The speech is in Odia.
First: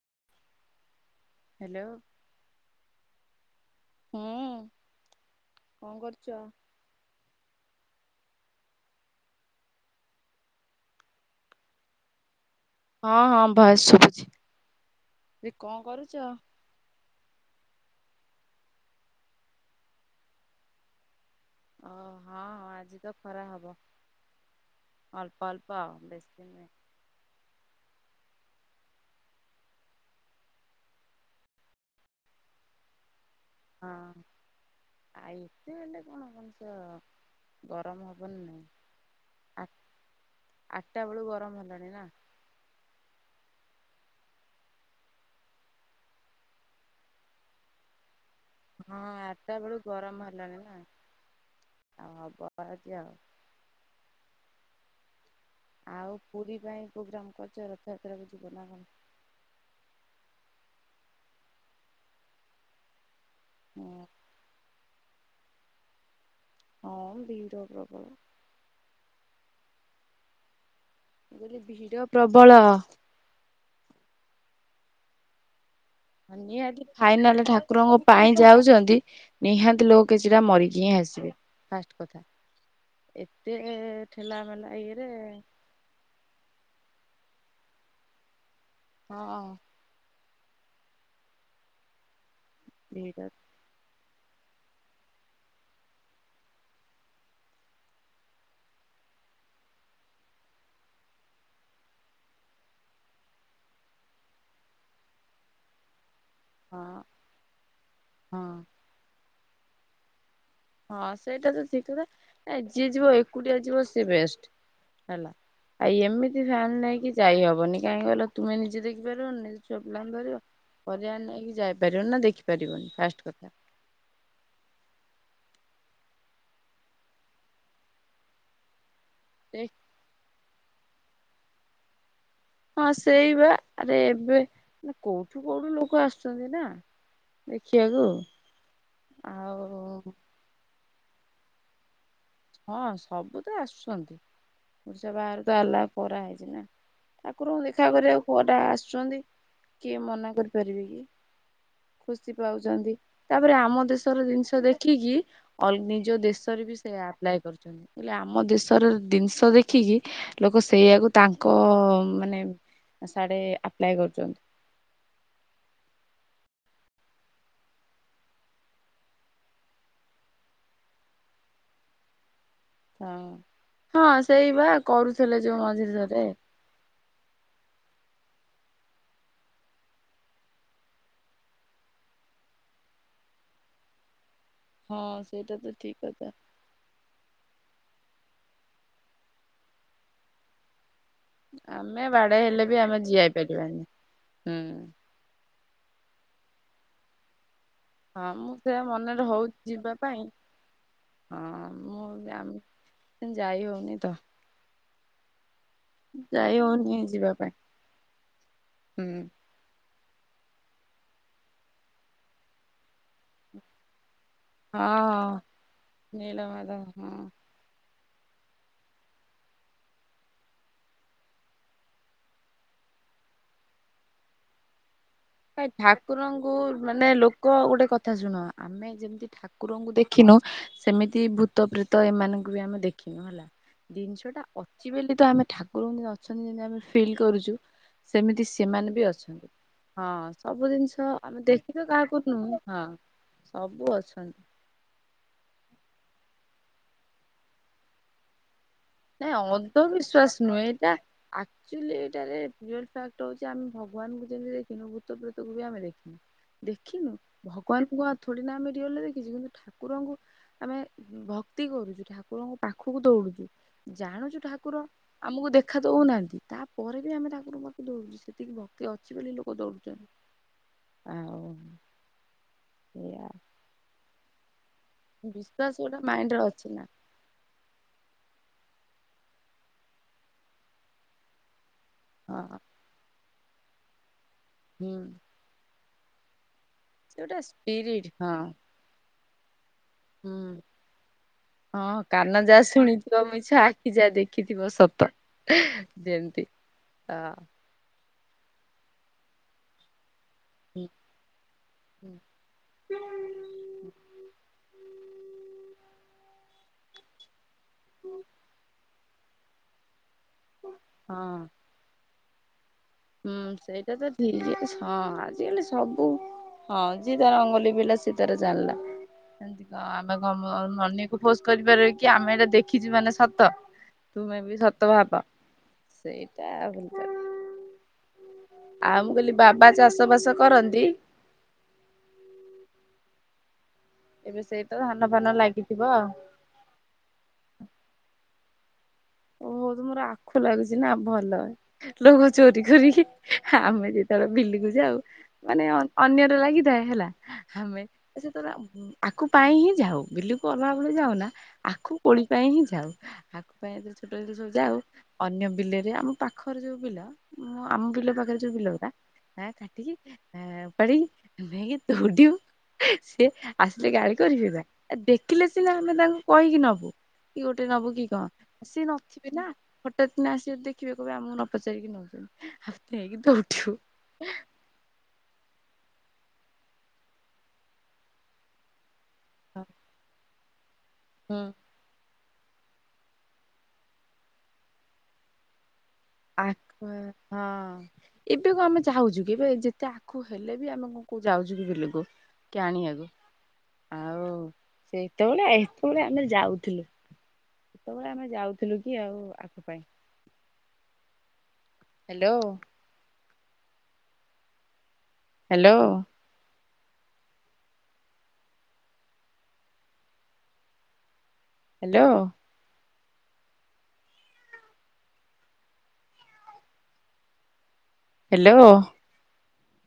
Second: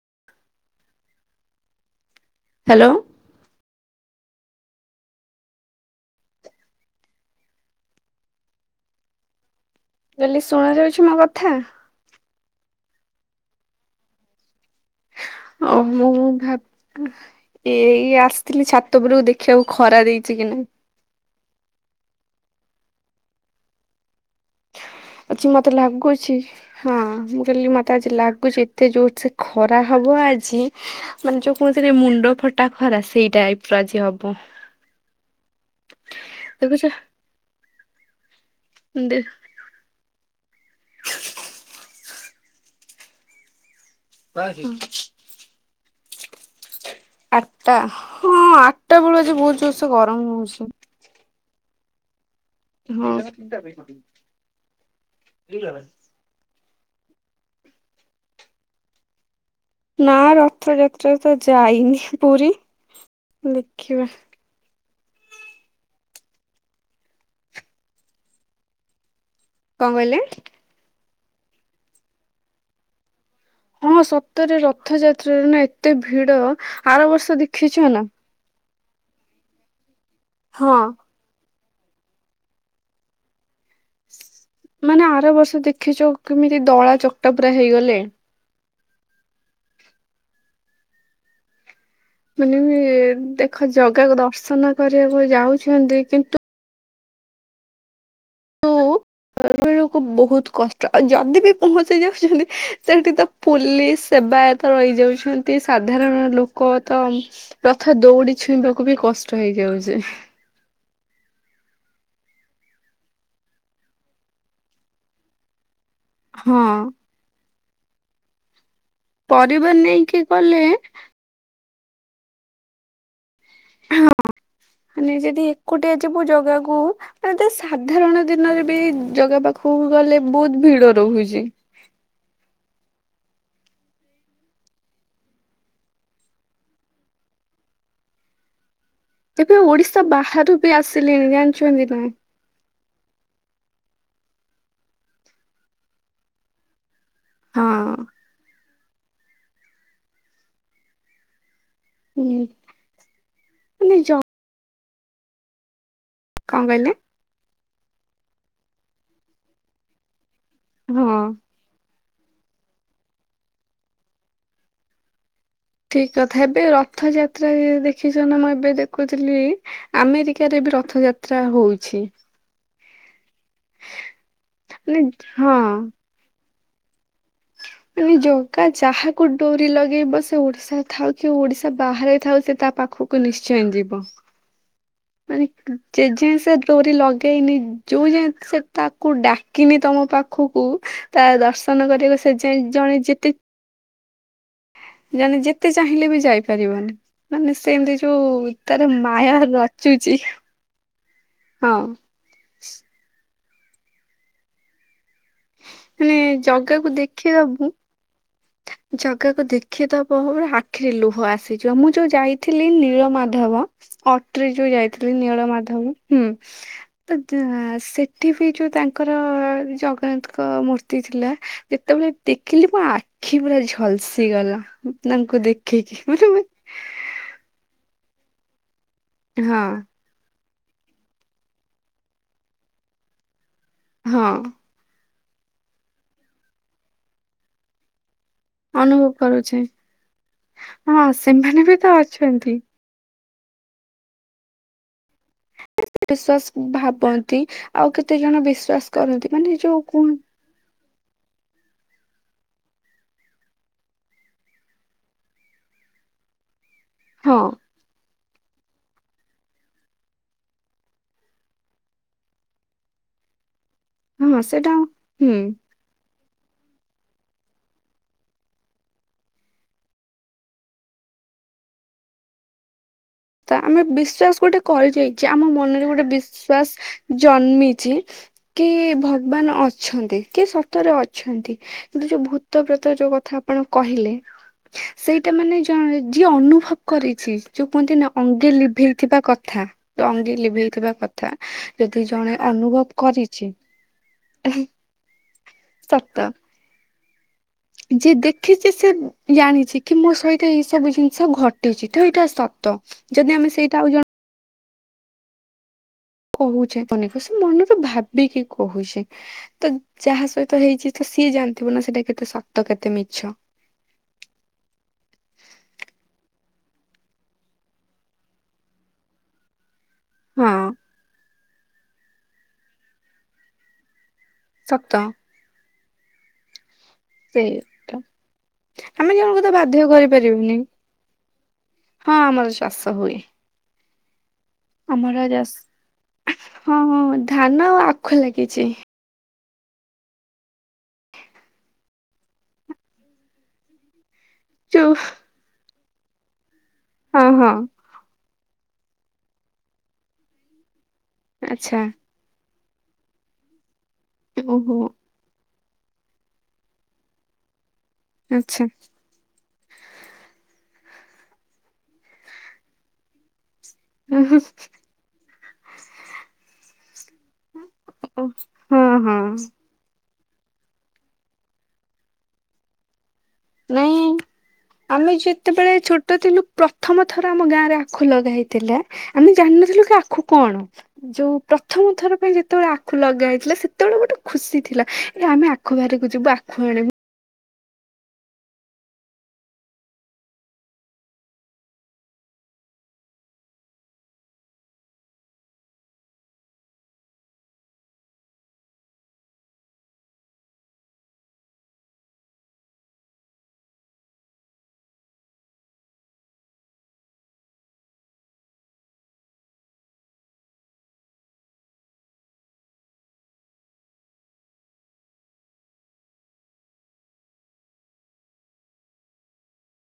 [inaudible] ହ୍ୟାଲୋ। ହ୍ୟାଲୋ। ହୁଁ, କଁ କରୁଚ? ମୁଁ କହିଲି ଶୁଣାଯାଉଛି ମୋ କଥା। ହଁ ହଁ, ଭଏସ୍ ଶୁଭୁଛି। ଯେ କଣ ମୁଁ କରୁଛ? ଭାବ୍ ଏଇ ଆସିଥିଲି ଛାତ ଉପୁରୁକୁ ଦେଖିଆକୁ ଖରା ଦେଇଚି କି ନାଇଁ। ଅ ହଁ ଆଜି ତ ଖରା ହବ। ଅଳ୍ପ ଆଜି ଅଳ୍ପ ମତେ ଆଉ ଲାଗୁଛି। ବେଶୀ ନୁହେଁ। ହଁ ମୁଁ କହିଲି, ମୋତେ ଆଜି ଲାଗୁଛି ଏତେ ଜୋରସେ ଖରା ହବ ଆଜି ମାନେ ଯୋଉ କୁହନ୍ତିନି ମୁଣ୍ଡ ଫଟା ଖରା ସେଇଟାଇପ୍ ହଁ ଆ ଏତେ ହେଲେ କଣ ମଣିଷ ଦେଖୁଛ। ଗରମ ହବ ନା ନାଇଁ। ହ [inaudible] ଆ ଆଠଟା ବେଳୁ ଗରମ ହେଲାଣି ନା। ହଁ। ଆଠଟା ହଁ, ଆଠ ହଁ ଆଠଟା ବେଳୁ ଗରମ ହେଲାଣି ନା, ଆଉ ହବ ଆଜି ଆଉ। [inaudible] ଆଉ ପୁରୀ ପାଇଁ ପ୍ରୋଗ୍ରାମ କରିଛ ରଥଯାତ୍ରାକୁ ଯିବ ନା କଣ? ନା ରଥଯାତ୍ରାରେ ତ ଯାଇନି ପୁରୀ ହଁ ଦେଖିବା। ହଁ, ଭିଡ ପ୍ରବଳ। କଣ କହିଲେ? ମୁଁ କହିଲି ଭିଡ଼ ପ୍ରବଳ। ହଁ, ସତରେ ରଥଯାତ୍ରାରେ ନା ଏତେ ଭିଡ ନିହାତି ଆର ବର୍ଷ ଫାଇନାଲ ଦେଖିଛ ଠାକୁରଙ୍କ ନା? ପାଇଁ ଯାଉଛନ୍ତି। ନିହାତି ଲୋକ କିଛିଟା ହଁ ମରିକି ହିଁ ଆସିବେ। ଫାଷ୍ଟ କଥା - ଏତେ ଠେଲା ପେଲା। ମାନେ ଆର ବର୍ଷ ଦେଖିଛୁ- କେମିତି ଦଳା ଚକଟା ପୁରା ହେଇଗଲେ। ହଁ। ମାନେ ବି ଭିଡ ଦେଖ ଜଗାକୁ ଦର୍ଶନ କରିବାକୁ ଯାଉଛନ୍ତି କିନ୍ତୁ [unintelligible] ସେ ବେଳକୁ ବୋହୁତୁ କଷ୍ଟ ଆଉ ଯଦି ବି ପହଞ୍ଚି ଯାଉଛନ୍ତି ସେଠି ତ ପୁଲିସ ସେବାୟତ ରହିଯାଉଛନ୍ତି ସାଧାରଣ ଲୋକ କ ହଁ ତ ରଥ ଦୌଡି ହଁ ଛୁଇଁବାକୁ ବି କଷ୍ଟ ହେଇଯାଉଚି। ହଁ ସେଇଟା ତ ଠିକ୍ କଥା ଆ ଯିଏ ଯିବ ଏକୁଟିଆ ଯିବ ସିଏ ବେଷ୍ଟ। ହେଲା ଆ ଏମିତି ହଁ ଫ୍ୟାମିଲୀ ନେଇକି ଯାଇହବନି କାହିଁକି କହିଲ ତୁମେ ନିଜେ ଦେଖିପାରିବନି ନିଜ ପରିବାର ଛୁଆ ପିଲାଙ୍କୁ ନେଇକି ଧରିବ ଗଲେ ପରିବାର ନେଇକି ଯାଇପାରିବନି ନା ଦେଖି ପାରିବନି ଫାଷ୍ଟ କଥା। ହଁ। ମାନେ ଯଦି ଏକୁଟିଆ ଯିବୁ ଜଗାକୁ ଯଦି ସାଧାରଣ ଦିନରେ ବି ଜଗା ପାଖକୁ ଗଲେ ବୋହୁତୁ ଭିଡ ରହୁଛି ହଁ ସେଇବା ଆରେ ଏବେ କୋଉଠୁ କୋଉଠୁ ଲୋକ ଆସୁଛନ୍ତି ନା। ଦେଖିବାକୁ। ଏବେ ଆଉ ଓଡିଶା ବାହାରୁ ବି ଆସିଲେଣି ଜାଣିଛନ୍ତି ନା। ହଁ ସବୁ ତ ଆସୁଛନ୍ତି ଓଡିଶା ବାହାରୁ ତ ଆଲାୱ କରାହେଇଛି ନା। ଠାକୁରଙ୍କୁ ଦେଖା ହଁ। କରିବାକୁ କୁଆଡେ ଆସିଛନ୍ତି କିଏ ମନା କରିପାରିବେ କି। ଖୁସି ହୁଁ ପାଉଛନ୍ତି। ତାପରେ ଆମ ମାନେ ଜ ଦେଶର ଜିନିଷ ଦେଖିକି ଅଲ୍ ନିଜ ଦେଶ କଣ ଦେଶରେ ବି କହିଲେ ସେଇଆ ଆପ୍ଲାଏ କରୁଛନ୍ତି। ମୁଁ କହିଲି ଆମ ଦେଶର ଜିନିଷ ଦେଖିକି ଲୋକ ସେଇଆକୁ ହଁ। ତାଙ୍କ ମାନେ ସାଡ଼େ ଆପ୍ଲାଏ କରୁଚନ୍ତି। ଠିକ୍ କଥା ଏବେ ରଥଯାତ୍ରାରେ ଦେଖିଛ ନା ମୁଁ ଏବେ ଦେଖୁଥିଲି ଆମେରିକାରେ ବି ରଥଯାତ୍ରା ହଉଛି। ହଁ ହଁ ସେଇବା ମାନେ କରୁଥିଲେ ଯୋଉ ହଁ। ମଝିରେ। [unintelligible] ଏ ଜଗା ଯାହାକୁ ଡୋରି ଲଗେଇବ ସେ ଓଡିଶାରେ ଥାଉ କି ଓଡିଶା ବାହାରେ ଥାଉ ସେ ତା ପାଖକୁ କୁ ନିଶ୍ଚୟ ଯିବ। ହଁ ମାନେ ସେଇଟା ତ ଠିକ୍ ଯେ କଥା। ଯାଏଁ ସେ ଡୋରି ଲଗେଇନି ଯୋଉ ଯାଏଁ ସେ ତାକୁ ଡାକିନି ତମ ପାଖକୁ ତା ଦର୍ଶନ କରିବାକୁ ସେ ଯାଏଁ ଜଣେ ଯେତେ ଯାଏନି। ହୁଁ। ଜଣେ ଯେତେ ଚାହିଁଲେ ବି ଯାଇପାରିବନି ମାନେ ସେମିତି ହଁ ଯୋଉ ମୁଁ ସେଇଆ ତାର ମନେରେ ମାୟା ହଉଚି ଯିବା ରଚୁଛି ପାଇଁ ହଁ ମୁଁ [unintelligible] ଯାଇ ହଉନି ତ ମାନେ ଯାଇ ଜଗାକୁ ହଉନି ଯିବା ପାଇଁ ଦେଖିବାକୁ ହୁଁ ଜଗାକୁ ଦେଖିଦବ ପୁରା ଆଖିରେ ଲୁହ ଆସିଯିବ। ମୁଁ ଯୋଉ ଯାଇଥିଲି ନୀଳ ମାଧବ ଅଟ୍ରି ଯୋଉ ଯାଇଥିଲି ହଁ ନୀଳ ମାଧବ। ହୁଁ ନୀଳମାଧବ ତ ହଁ। ଯା ସେ ସେଠି ବି ଯୋଉ ତାଙ୍କର ଜଗନ୍ନାଥଙ୍କ ମୂର୍ତ୍ତି ଥିଲା ଯେତେବେଳେ ଦେଖିଲି ମୋ ଆ ଆଖି ପୁରା ଝଲସି ଗଲା। ଭାଇ ଦେଖିକି ମାନେ ମୁଁ ଠାକୁରଙ୍କୁ ମାନେ ଲୋକ ଗୋଟେ କଥା ଶୁଣ ଆମେ ଯେମିତି ହଁ ଠାକୁରଙ୍କୁ ଦେ ଦେଖିନୁ ସେମିତି ଭୂତ ପ୍ରେତ ଏମାନଙ୍କୁ ବି ଆମେ ଦେଖିନୁ ହେଲା ହଁ ଜିନିଷ ଟା ଅଛି ବୋଲି ତ ଆମେ ଠାକୁରଙ୍କୁ ଅଛନ୍ତି ଯେମିତି ଆମେ ଫିଲ୍ କରୁଚୁ ସେମିତି ସି ଅନୁଭବ କରୁଛେ। ହଁ ସବୁ ଜିନିଷ ଆମେ ଦେଖି ତ କାହାକୁ ଅଛନ୍ତି। ନୁହେଁ ହଁ ସବୁ ଅଛ ବିଶ୍ଵାସ ଭାବନ୍ତି ଆଉ କେତେ ଜଣ ବିଶ୍ଵାସ କରନ୍ତି ନାଇଁ ମାନେ ଯୋଉ ଅନ୍ଧ କୁହ ବିିଶ୍ୱାସ ନୁହେଁ ଏଇଟା ଆକ୍ଚୁଆଲି ଏଇଟାରେ ରିଅଲ୍ ଫ୍ୟାକ୍ଟ ହଉଚି ଆମେ ଭଗବାନଙ୍କୁ ଯେମିତି ଦେଖିନୁ ଭୂତ ପ୍ରେତ କୁ ବି ଆମେ ଦେଖି ଦେଖିନୁ ହଁ ଭଗବାନଙ୍କୁ କ ଥୋଡ଼ିନା ଆମେ ରିୟଲରେ ଦେଖିଚୁ କିନ୍ତୁ ଠାକୁରଙ୍କୁ ଆମେ ଭକ୍ତି କରୁଚୁ ଠାକୁରଙ୍କ ପାଖକୁ ଦୌଡୁଚୁ ଜାଣୁଚୁ ହଁ ସେଇଟା ଠାକୁର ହୁଁ ଆମକୁ ଦେଖ ଦେଖା ଦୋଉନାହାନ୍ତି ତାପରେ ବି ଆମେ ଠାରଙ୍କକୁ ଦୌଡୁଚୁ ସେତିକି ଭକ୍ତି ଅଛି ବୋଲି ଲୋକ ଦୌଡୁଚନ୍ତି। ଆଉ ସେୟା। ଆମେ ବିଶ୍ଵାସ ଗୋଟେ କରି ଯାଇଚେ ଆମ ବିଶ୍ଵାସ ମନରେ ଗୋଟେ ମାଇଣ୍ଡରେ ଅଛି ନା ବିଶ୍ଵାସ ଜନ୍ମିଚି କି ଭଗବାନ ଅଛନ୍ତି କି ସତରେ ଅଛନ୍ତି? କିନ୍ତୁ ଯୋଉ ହଁ ଭୂତ ପ୍ରେତ ଯୋଉ କଥା ଆପଣ କହିଲେ ହୁଁ। ସେଇଟା ମାନେ ଯା ଯିଏ ଅନୁଭବ କରିଚି ସେଟା ଯୋଉ କୁହନ୍ତି ସ୍ପିରିଟ ନା ହଁ ଅଙ୍ଗେ ଲିଭେଇଥିବା କଥା ଅଙ୍ଗେ ହୁଁ। ଲିଭେଇଥିବା କଥା ହଁ ଯଦି ଜଣେ କାନ ଯାହା ଅନୁଭବ ଶୁଣିଥିବ ମିଛ କରିଚି ଆଖି ଯାହା ଦେଖିଥିବ ସତ ସତ। ଅ। ଯିଏ ଦେଖିଚି ସେ ଜାଣିଚି। କି ମୋ ସହିତ ଏଇ ସବୁ ଜିନିଷ ଘଟିଚି ତ ଏଇଟା ସତ ଯଦି ଆମେ ସେଇଟା ଆଉ ଜଣ କୋହୁଚେ ଅନେକ ସେ ମନରୁ ଭାବିକି କୋହୁ ଚି ତ ଯାହା ସହି ତ ହେଇଚି ତ ସିଏ ହଁ ଜାଣିଥିବ ନା ସେଟା କେତେ ସତ କେତେ ମି ହୁଁ ସେଇଟା ତ ଠିକ୍ ହଁ ଆଜିକାଲି ସବୁ ହ ଯିଏ ତାର ଅଙ୍ଗଲି ଭେଇଲା ସିଏ ତାର ଜାଣିଲା ହଁ ଆମେ କ ହଁ। ଅନେଇକି ବସ କରିପାରିବା କି ଆମେ ଏଇଟା ଦେଖିଚୁ ମାନେ ସତ ତୁମେ ବି ସତ ଭାବ। ସେଇଟା ଭୁଲ୍ କ ସେଇ ଟା ଆମେ ଦି କହିଲି ଜଣଙ୍କୁ ତ ବାବା ବାଧ୍ୟ ଚାଷ ବାସ କରିପାରିବୁନି। କରନ୍ତି ହଁ ଆମର ଚାଷ ହୁଏ। ଏବେ ସେଇ ତ ଧାନ ଆମର ଫାନ ଚାଷ ଲାଗିଥିବ ଆଉ। ହଁ ହଁ ଧାନ ଆଖୁ ଲାଗିଚି। ଓ ହୋ ତୁମର ଆଖୁ ଲାଗୁଚି ନା ଭଲ। ଲୋକ ଚୋରି କରିକି ଆମେ ଯେତେବେଳେ ବିଲ କୁ ଯୋଉ ଯାଉ ମାନେ ଅ ଅନ୍ୟର ଲାଗିଥାଏ ହେଲା ହଁ ହଁ ଆମେ ସେତଳେ ଆଖୁ ପାଇଁ ହିଁ ଯାଉ ବିଲକୁ ଅଲଗା ବେଳେ ଯାଉନା ଆଚ୍ଛା ଆଖୁ ପୋଳି ପାଇଁ ହିଁ ଯାଉ ଆଗ ପାଇଁ ଏ ଛୋଟ ଜିନି ସବୁ ଓହୋ ଯାଉ ଅନ୍ୟ ବିଲରେ ଆମ ପାଖରେ ଯୋଉ ବିଲ ଆମ ବିଲ ପାଖରେ ଯୋଉ ଆଚ୍ଛା ବିଲ ଉରା ନା କଟିକି ନା ଉପାରିକି ନେହିଁକି ଧୋଉଡିମୁ ସିଏ ଆସିଲେ ଗାଳି କରି ବେନା ଦେଖିଲେ ସିନା ଆମେ ତାଙ୍କୁ କହିକି ନବୁ କି ଗୋଟେ ନବୁ କି ଓହୋ। କଣ? ହଁ ସେ ହଁ ନଥିବେ ନା ହଟ୍ଟାତ୍ କିନା ଆସିବେ ଦେଖିବେ କହିବେ ଆମକୁ ନ ପଚାରିକି ନୋଉଚନ୍ତି ଆ ନେଇକି ଧୋଉ ନାଇଁ ଆମେ ଯେତେବେଳେ ଛୋଟ ଥିଲୁ ପ୍ରଥମ ଥର ଆମ ଗାଁ ରେ ଆଖୁ ଲଗା ହେଇଥିଲା। ଆମେ ଜାଣିନଥିଲୁ କି ଆଖୁ କଣ ଯୋଉ ହୁଁ। ପ୍ର ପ୍ରଥମଥର ପାଇଁ ଯେତେବେଳେ ଆଖୁ ଲଗା ହେଇଥିଲା ସେତେବେଳେ ଗୋଟେ ଖୁସି ଥିଲା ଏ ଆମେ ଆ ଖୁ ବାରିକୁ ଯିବା। ଆ କ୍ ବର ହଁ। ଏବେ କଁ ଆମେ ଯାହାଚୁ କି ଏବେ ଯେତେ ଆଖୁ ହେଲେ ବି ଆମେ କଣ କ ଯାଉଛୁ କି ବିଲକୁ। କି ଆଣି ଆଗୁ। ଆଉ ସେଇତେବେଳେ ଏତେବେଳେ ଆମେ ଯାଉଥିଲୁ। ସେତେବେଳେ ଆମେ ଯାଉଥିଲୁ କି ଆଉ ଆଖୁ ପାଇଁ। Hello. Hello. Hello. Hello.